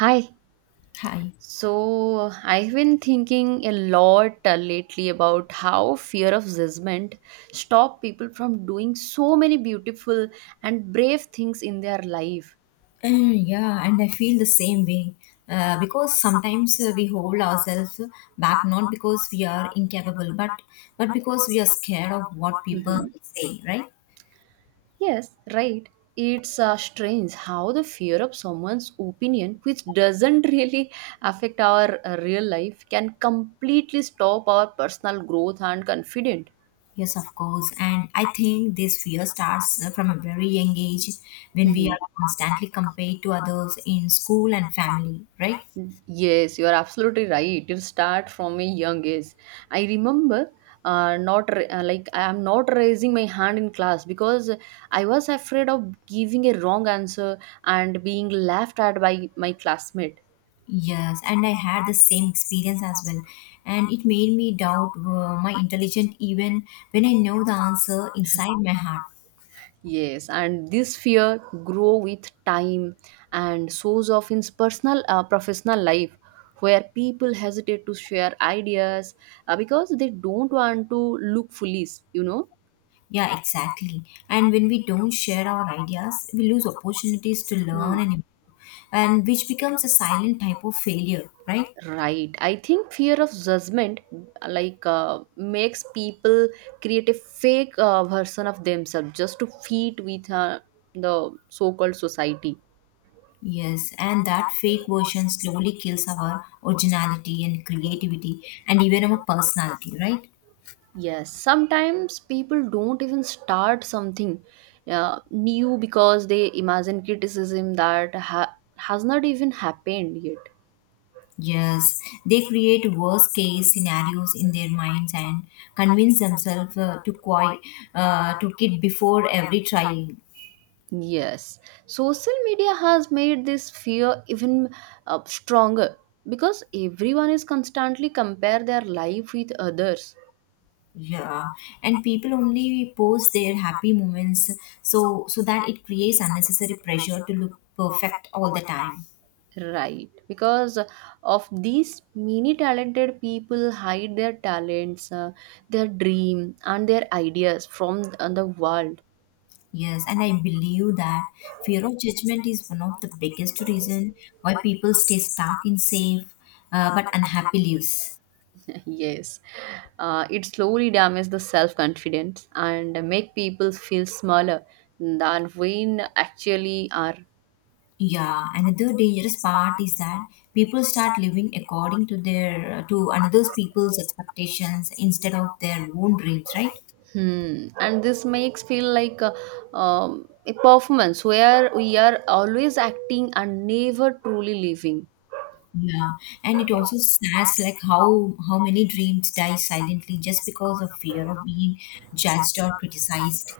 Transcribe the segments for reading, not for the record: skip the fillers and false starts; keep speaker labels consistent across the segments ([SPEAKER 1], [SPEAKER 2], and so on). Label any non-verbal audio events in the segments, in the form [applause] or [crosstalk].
[SPEAKER 1] Hi.
[SPEAKER 2] Hi.
[SPEAKER 1] So I've been thinking a lot lately about how fear of judgment stop people from doing so many beautiful and brave things in their life.
[SPEAKER 2] Uh, yeah, and I feel the same way. Because sometimes we hold ourselves back not because we are incapable, but because we are scared of what people
[SPEAKER 1] Hmm.
[SPEAKER 2] will say, right?
[SPEAKER 1] Yes, right. It's strange how the fear of someone's opinion, which doesn't [laughs] really affect our real life, can completely stop our personal growth and confidence.
[SPEAKER 2] Yes, of course. And I think this fear starts from a very young age when we
[SPEAKER 1] Mhm.
[SPEAKER 2] are constantly compared to others in school and family, right?
[SPEAKER 1] Yes, you are absolutely right. You start from a young age. I remember not ra- like I am not raising my hand in class because I was afraid of giving a wrong answer and being laughed at by my classmate.
[SPEAKER 2] Yes, and I had the same experience as well. And it made me doubt my intelligence even when I know the answer inside my heart.
[SPEAKER 1] Yes, and this fear grow with time and shows off in personal professional life where people hesitate to share ideas because they don't want to look foolish.
[SPEAKER 2] Yeah, exactly. And when we don't share our ideas, we lose opportunities to
[SPEAKER 1] Hmm.
[SPEAKER 2] learn and improve, and which becomes a silent type of failure, right?
[SPEAKER 1] Right. I think fear of judgment like makes people create a fake version of themselves just to fit with the so-called society.
[SPEAKER 2] Yes, and that fake version slowly kills our originality and creativity and even our personality, right?
[SPEAKER 1] Yes, sometimes people don't even start something new because they imagine criticism that has not even happened yet.
[SPEAKER 2] Yes, they create worst case scenarios in their minds and convince themselves to quit, before every try.
[SPEAKER 1] Yes, social media has made this fear even stronger because everyone is constantly compare their life with others.
[SPEAKER 2] Yeah, and people only post their happy moments so that it creates unnecessary pressure to look perfect all the time.
[SPEAKER 1] Right, because of these many talented people hide their talents, their dream, and their ideas from the world.
[SPEAKER 2] Yes, and I believe that fear of judgment is one of the biggest reason why people stay stuck in safe but unhappy lives.
[SPEAKER 1] [laughs] Yes, it slowly damages the self confidence and make people feel smaller than when actually are.
[SPEAKER 2] Yeah, another dangerous part is that people start living according to their to another's people's expectations instead of their own dreams, right?
[SPEAKER 1] Hmm. And this makes feel like a performance where we are always acting and never truly living.
[SPEAKER 2] Yeah, and it also says like how many dreams die silently just because of fear of being judged or criticized.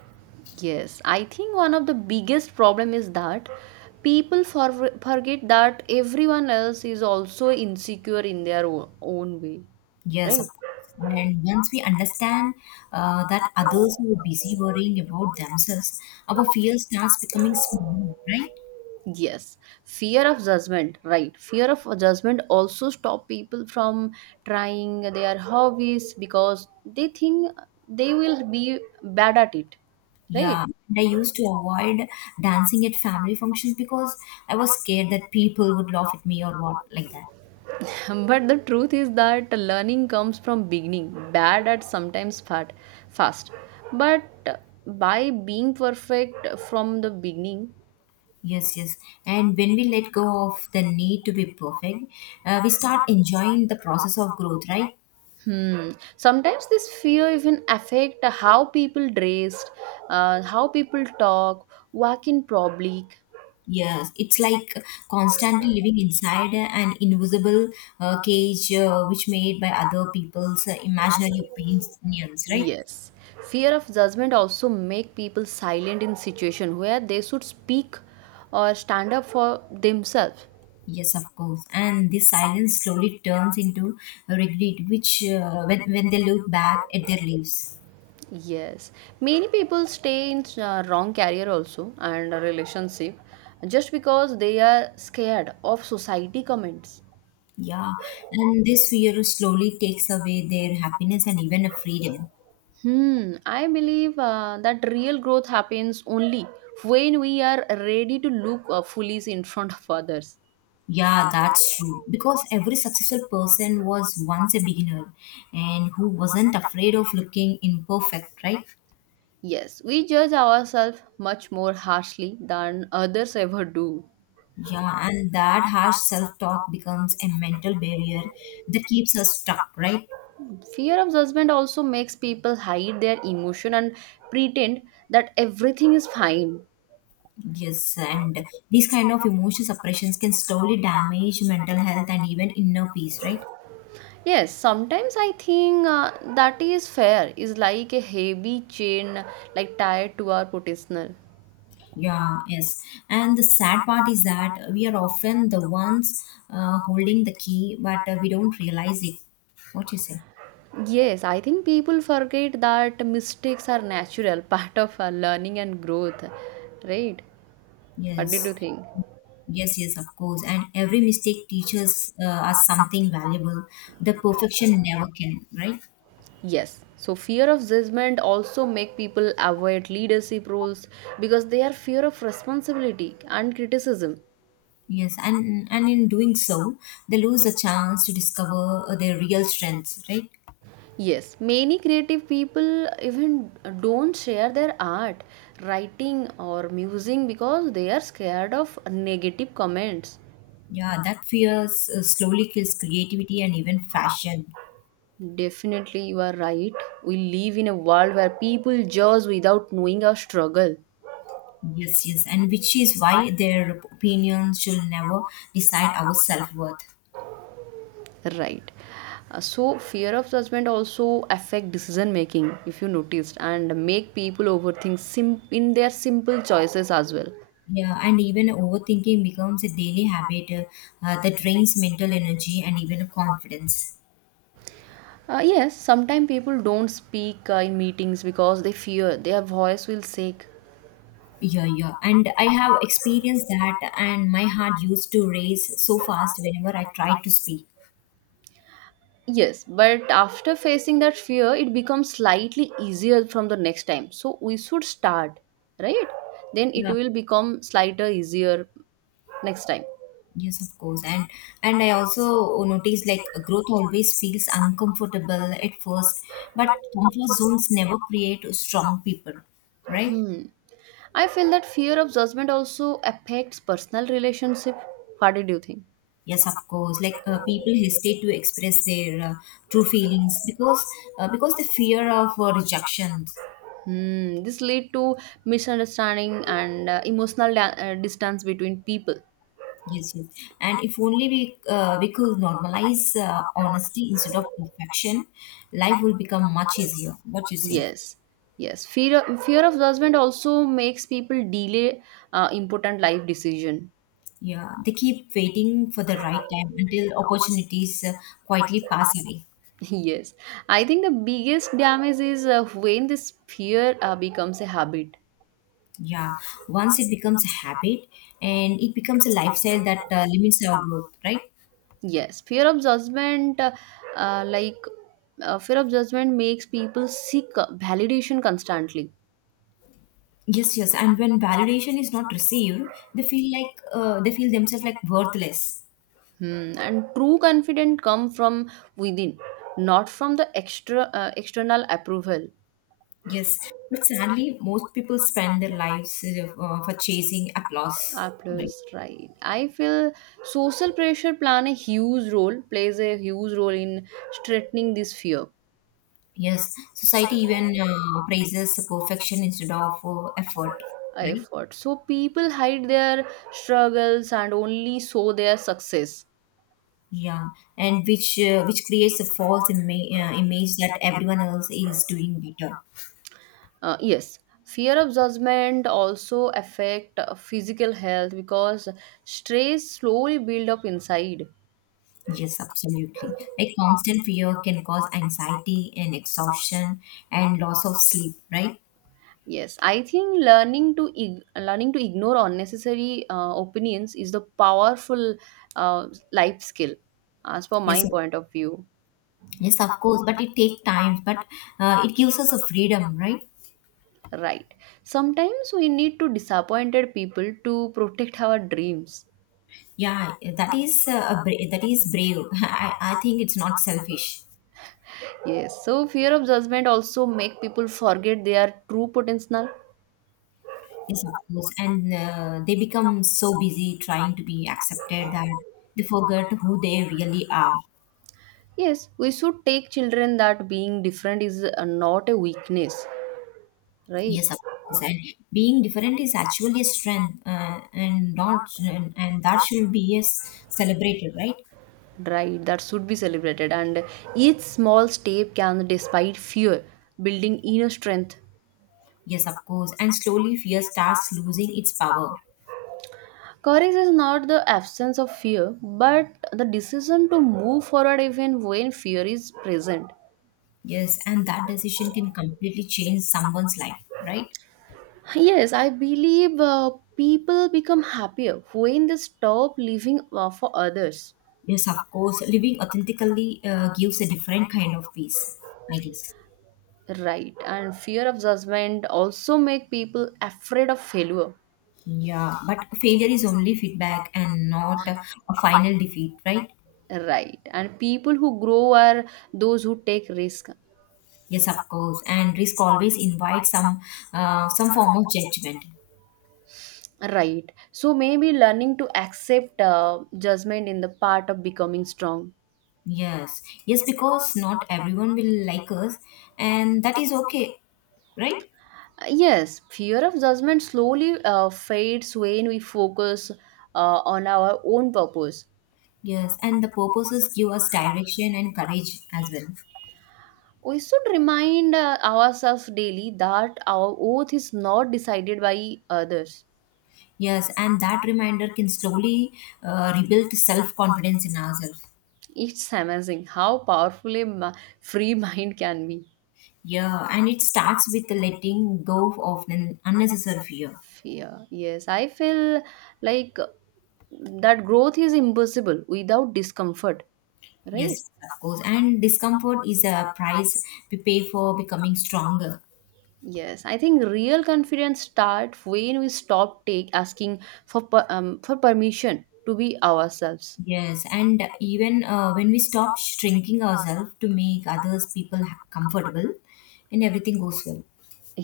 [SPEAKER 1] Yes, I think one of the biggest problem is that people forget that everyone else is also insecure in their own way,
[SPEAKER 2] Yes, of
[SPEAKER 1] right?
[SPEAKER 2] course. And once we understand that others who are busy worrying about themselves, our fear starts becoming small, right?
[SPEAKER 1] Yes, fear of judgment, right? Fear of judgment also stop people from trying their hobbies because they think they will be bad at it, right?
[SPEAKER 2] Yeah, and I used to avoid dancing at family functions because I was scared that people would laugh at me or what like that.
[SPEAKER 1] [laughs] But the truth is that learning comes from beginning, bad at sometimes fast. But by being perfect from the beginning,
[SPEAKER 2] Yes, yes. And when we let go of the need to be perfect, we start enjoying the process of growth, right?
[SPEAKER 1] hmm, sometimes this fear even affect how people dressed, how people talk, walk in public.
[SPEAKER 2] Yes, it's like constantly living inside an invisible cage which made by other people's imaginary opinions, right?
[SPEAKER 1] Yes. Fear of judgment also make people silent in situation where they should speak or stand up for themselves.
[SPEAKER 2] Yes, of course. And this silence slowly turns into regret, which when they look back at their lives.
[SPEAKER 1] Yes. Many people stay in wrong career also and relationship just because they are scared of society comments.
[SPEAKER 2] Yeah, and this fear slowly takes away their happiness and even a freedom.
[SPEAKER 1] Hmm. I believe that real growth happens only when we are ready to look foolish in front of others.
[SPEAKER 2] Yeah, that's true. Because every successful person was once a beginner and who wasn't afraid of looking imperfect, right?
[SPEAKER 1] Yes, we judge ourselves much more harshly than others ever do.
[SPEAKER 2] Yeah, and that harsh self talk becomes a mental barrier that keeps us stuck, right?
[SPEAKER 1] Fear of judgment also makes people hide their emotion and pretend that everything is fine.
[SPEAKER 2] Yes, and these kind of emotional suppressions can slowly damage mental health and even inner peace, right?
[SPEAKER 1] Yes, sometimes I think that is fair, is like a heavy chain like tied to our potential.
[SPEAKER 2] Yeah, yes. And the sad part is that we are often the ones holding the key, but we don't realize it. What you say?
[SPEAKER 1] Yes, I think people forget that mistakes are natural [laughs] part of our learning and growth. Right? What did
[SPEAKER 2] Yes.
[SPEAKER 1] you think?
[SPEAKER 2] Yes, yes, of course. And every mistake teaches us something valuable. The perfection never can, right?
[SPEAKER 1] Yes. So fear of judgment also make people avoid leadership roles because they are fear of responsibility and criticism.
[SPEAKER 2] Yes, and in doing so, they lose a chance to discover their real strengths, right?
[SPEAKER 1] Yes, many creative people even don't share their art, writing, or musing because they are scared of negative comments.
[SPEAKER 2] Yeah, that fear slowly kills creativity and even fashion.
[SPEAKER 1] Definitely, you are right. We live in a world where people judge without knowing our struggle.
[SPEAKER 2] Yes, yes, and which is why their opinions should never decide our self worth.
[SPEAKER 1] Right. So, fear of judgment also affect decision making, if you noticed, and make people overthink in their simple choices as well.
[SPEAKER 2] Yeah, and even overthinking becomes a daily habit that drains mental energy and even confidence.
[SPEAKER 1] Yes, sometimes people don't speak in meetings because they fear their voice will shake.
[SPEAKER 2] Yeah, yeah. And I have experienced that, and my heart used to race so fast whenever I tried to speak.
[SPEAKER 1] Yes, but after facing that fear, it becomes slightly easier from the next time. So we should start, right? Then it
[SPEAKER 2] Yeah.
[SPEAKER 1] will become slightly easier next time.
[SPEAKER 2] Yes, of course. And I also noticed like growth always feels uncomfortable at first, but comfort zones never create strong people, right?
[SPEAKER 1] Hmm. I feel that fear of judgment also affects personal relationship. What did you think?
[SPEAKER 2] Yes, of course. Like people hesitate to express their true feelings because the fear of rejection.
[SPEAKER 1] Hmm. This lead to misunderstanding and emotional distance between people.
[SPEAKER 2] Yes, yes. And if only we could normalize honesty instead of perfection, life will become much easier. What you say?
[SPEAKER 1] Yes, yes. Fear of judgment also makes people delay important life decision.
[SPEAKER 2] Yeah, they keep waiting for the right time until opportunities quietly pass away.
[SPEAKER 1] [laughs] Yes, I think the biggest damage is when this fear becomes a habit.
[SPEAKER 2] Yeah, once it becomes a habit and it becomes a lifestyle that limits our growth, right?
[SPEAKER 1] Yes, uh, like fear of judgment, makes people seek validation constantly.
[SPEAKER 2] Yes, yes. And when validation is not received, they feel like they feel themselves like worthless.
[SPEAKER 1] Hmm. And true confidence come from within, not from the extra external approval.
[SPEAKER 2] Yes, but sadly, most people spend their lives for chasing applause. Right.
[SPEAKER 1] Applause, right. I feel social pressure plan a huge role, plays a huge role in strengthening this fear
[SPEAKER 2] Yes, society even praises perfection instead of effort. Right.
[SPEAKER 1] effort. So people hide their struggles and only show their success.
[SPEAKER 2] Yeah, and which creates a false image that everyone else is doing better.
[SPEAKER 1] Yes, fear of judgment also affect physical health because stress slowly build up inside.
[SPEAKER 2] Yes, absolutely. Like constant fear can cause anxiety and exhaustion and loss of sleep. Right.
[SPEAKER 1] Yes, I think learning to ignore unnecessary opinions is the powerful life skill, as per
[SPEAKER 2] Yes.
[SPEAKER 1] my point of view.
[SPEAKER 2] Yes, of course, but it takes time, but it gives us a freedom, right?
[SPEAKER 1] Right. Sometimes we need to disappointed people to protect our dreams.
[SPEAKER 2] Yeah, that is that is brave. [laughs] I think it's not selfish.
[SPEAKER 1] Yes. So fear of judgment also make people forget their true potential.
[SPEAKER 2] Yes, of course. And they become so busy trying to be accepted that they forget who they really are.
[SPEAKER 1] Yes, we should take children that being different is not a weakness, right?
[SPEAKER 2] Yes, of course. And being different is actually a strength, and not and, and that should be yes celebrated, right?
[SPEAKER 1] Right, that should be celebrated, and each small step can despite fear, building inner strength.
[SPEAKER 2] Yes, of course. And slowly, fear starts losing its power.
[SPEAKER 1] Courage is not the absence of fear but the decision to move forward even when fear is present.
[SPEAKER 2] Yes, and that decision can completely change someone's life, right?
[SPEAKER 1] Yes, I believe people become happier when they stop living for others.
[SPEAKER 2] Yes, of course. Living authentically gives a different kind of peace, I guess.
[SPEAKER 1] Right, and fear of judgment also make people afraid of failure.
[SPEAKER 2] Yeah, but failure is only feedback and not a final defeat, right?
[SPEAKER 1] Right, and people who grow are those who take risk.
[SPEAKER 2] Yes, of course. And risk always invites some form of judgment.
[SPEAKER 1] Right. So maybe learning to accept judgment in the part of becoming strong.
[SPEAKER 2] Yes, yes, because not everyone will like us, and that is okay, right?
[SPEAKER 1] Yes, fear of judgment slowly fades when we focus on our own purpose.
[SPEAKER 2] Yes, and the purposes give us direction and courage as well.
[SPEAKER 1] We should remind ourselves daily that our oath is not decided by others.
[SPEAKER 2] Yes, and that reminder can slowly rebuild self confidence in ourselves.
[SPEAKER 1] It's amazing how powerful a free [laughs] mind can be.
[SPEAKER 2] Yeah, and it starts with letting go of an unnecessary fear.
[SPEAKER 1] Fear. Yes, I feel like that growth is impossible without discomfort, right?
[SPEAKER 2] Yes, of course. And discomfort is a price we pay for becoming stronger.
[SPEAKER 1] Yes, I think real confidence starts when we stop take asking for permission to be ourselves.
[SPEAKER 2] Yes, and even when we stop shrinking ourselves to make others people comfortable, and everything goes well.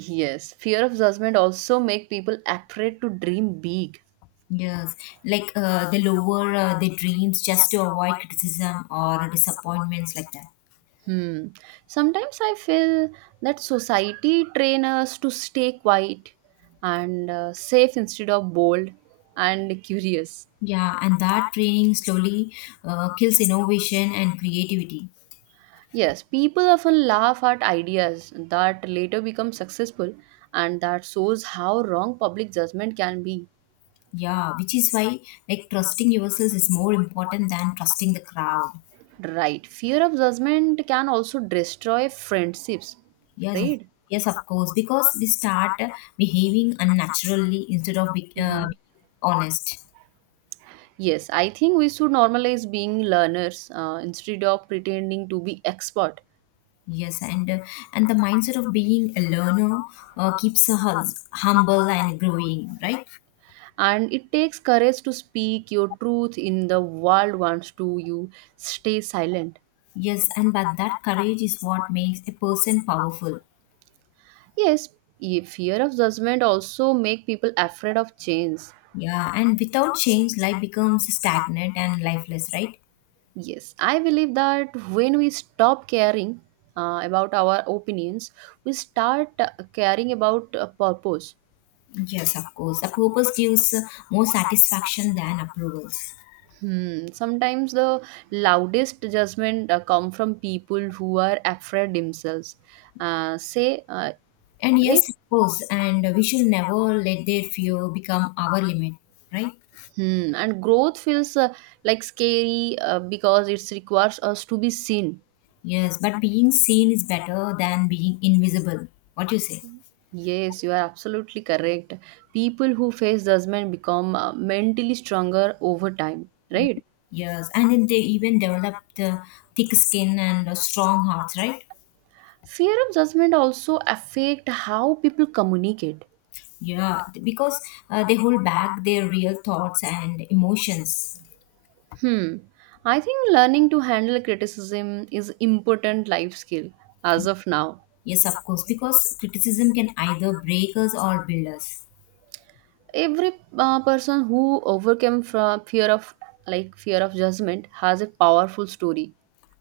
[SPEAKER 1] Yes, fear of judgment also make people afraid to dream big.
[SPEAKER 2] Yes, like they lower their dreams just to avoid criticism or disappointments like that.
[SPEAKER 1] Hmm. Sometimes I feel that society train us to stay quiet and safe instead of bold and [laughs] curious.
[SPEAKER 2] Yeah, and that training slowly kills innovation and creativity.
[SPEAKER 1] Yes, people often laugh at ideas that later become successful, and that shows how wrong public judgment can be.
[SPEAKER 2] Yeah, which is why like trusting yourself is more important than trusting the crowd.
[SPEAKER 1] Right. Fear of judgment can also destroy friendships,
[SPEAKER 2] Yes, of-
[SPEAKER 1] right?
[SPEAKER 2] yes, of course, because we start behaving unnaturally instead of
[SPEAKER 1] Hmm.
[SPEAKER 2] being honest.
[SPEAKER 1] Yes, I think we should normalize being learners instead of pretending to be expert.
[SPEAKER 2] Yes, and the mindset of being a learner keeps us humble and growing, right?
[SPEAKER 1] And it takes courage to speak your truth in the world wants to you stay silent.
[SPEAKER 2] Yes, and but that courage is what makes a person powerful.
[SPEAKER 1] Yes, fear of judgment also make people afraid of change.
[SPEAKER 2] Yeah, and without change, life becomes stagnant and lifeless, right?
[SPEAKER 1] Yes, I believe that when we stop caring about our opinions, we start caring about purpose.
[SPEAKER 2] Yes, of course. Approvals gives more satisfaction than approvals.
[SPEAKER 1] Hmm. Sometimes the loudest judgment come from people who are afraid themselves. Say
[SPEAKER 2] And
[SPEAKER 1] right.
[SPEAKER 2] yes, of course. And we should never let their fear become our limit, right?
[SPEAKER 1] Hmm. And growth feels like scary because it requires us to be seen.
[SPEAKER 2] Yes, but being seen is better than being invisible. What you say?
[SPEAKER 1] Yes, you are absolutely correct. People who face judgment become mentally stronger over time.
[SPEAKER 2] Yeah.
[SPEAKER 1] Right.
[SPEAKER 2] Yes, and then they even developed thick skin and strong hearts, right?
[SPEAKER 1] Fear of judgment also affect how people communicate.
[SPEAKER 2] Yeah, because they hold back their real thoughts and emotions.
[SPEAKER 1] Hmm. I think learning to handle criticism is important life skill as of now.
[SPEAKER 2] Yes, of course, because criticism can either break us or build us.
[SPEAKER 1] Every person who overcame from fear of judgment has a powerful story,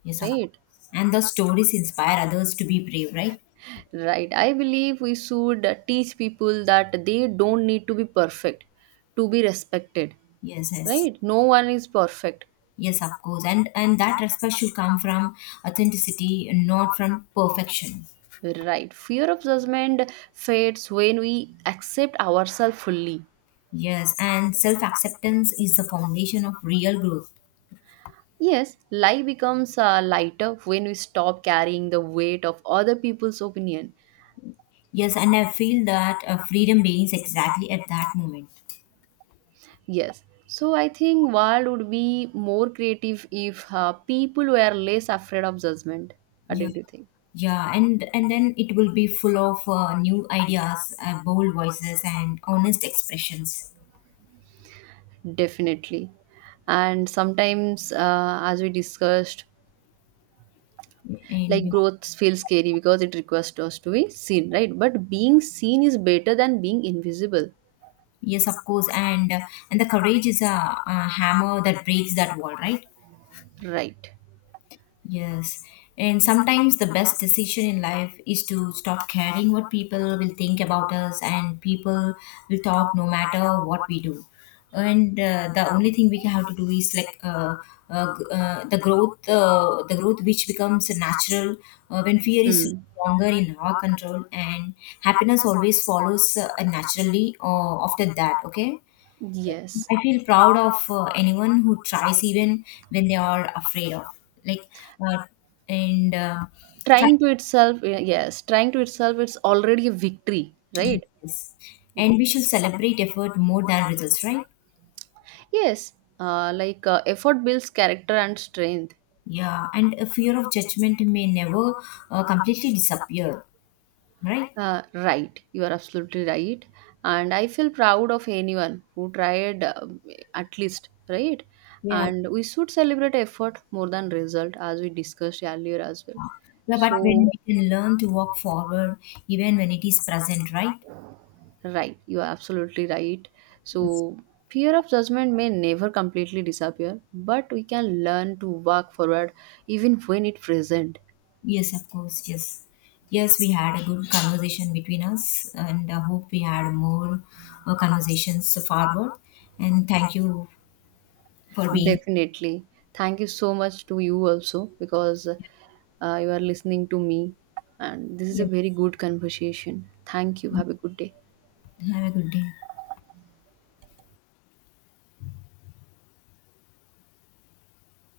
[SPEAKER 2] Yes, of
[SPEAKER 1] right?
[SPEAKER 2] course. And the stories inspire others to be brave, right?
[SPEAKER 1] Right. I believe we should teach people that they don't need to be perfect to be respected,
[SPEAKER 2] Yes, yes.
[SPEAKER 1] right? No one is perfect.
[SPEAKER 2] Yes, of course. And that respect should come from authenticity, not from perfection.
[SPEAKER 1] Right. Fear of judgment fades when we accept ourselves fully.
[SPEAKER 2] Yes, and self-acceptance is the foundation of real growth.
[SPEAKER 1] Yes, life becomes lighter when we stop carrying the weight of other people's opinion.
[SPEAKER 2] Yes, and I feel that freedom begins exactly at that moment.
[SPEAKER 1] Yes. So I think world would be more creative if people were less afraid of judgment. What
[SPEAKER 2] Yeah.
[SPEAKER 1] did you think?
[SPEAKER 2] Yeah, and then it will be full of new ideas, bold voices, and honest expressions.
[SPEAKER 1] Definitely. And sometimes, as we discussed, like
[SPEAKER 2] And
[SPEAKER 1] growth feels scary because it requires us to be seen, right? But being seen is better than being invisible,
[SPEAKER 2] yes, of course, and the courage is a hammer that breaks that wall, right?
[SPEAKER 1] right?
[SPEAKER 2] Yes, and sometimes the best decision in life is to stop caring what people will think about us, and people will talk no matter what we do. And the only thing we have to do is like the growth which becomes natural when fear is
[SPEAKER 1] Hmm.
[SPEAKER 2] longer in our control, and happiness always follows naturally after that. Okay.
[SPEAKER 1] Yes.
[SPEAKER 2] I feel proud of anyone who tries even when they are afraid of like uh, and try.
[SPEAKER 1] Trying to itself, yes, trying to itself, it's already a victory, right?
[SPEAKER 2] Yes. And we should celebrate effort more than results, right?
[SPEAKER 1] Yes. Effort builds character and strength.
[SPEAKER 2] Yeah, and a fear of judgment may never completely disappear, right?
[SPEAKER 1] Right, you are absolutely right. And I feel proud of anyone who tried at least right.
[SPEAKER 2] Yeah.
[SPEAKER 1] And we should celebrate effort more than result, as we discussed earlier as well.
[SPEAKER 2] Yeah, but
[SPEAKER 1] So,
[SPEAKER 2] when we can learn to walk forward even when it is present, right?
[SPEAKER 1] right, you are absolutely right.
[SPEAKER 2] Yes.
[SPEAKER 1] So, fear of judgment may never completely disappear, but we can learn to walk forward even when it present.
[SPEAKER 2] Yes, of course. Yes. Yes, we had a good conversation between us and I hope we had more conversations forward. And thank you for being.
[SPEAKER 1] Definitely. Thank you so much to you also because you are listening to me, and this is a
[SPEAKER 2] Yes.
[SPEAKER 1] very good conversation. Thank you. Have a good day.
[SPEAKER 2] Have a good day.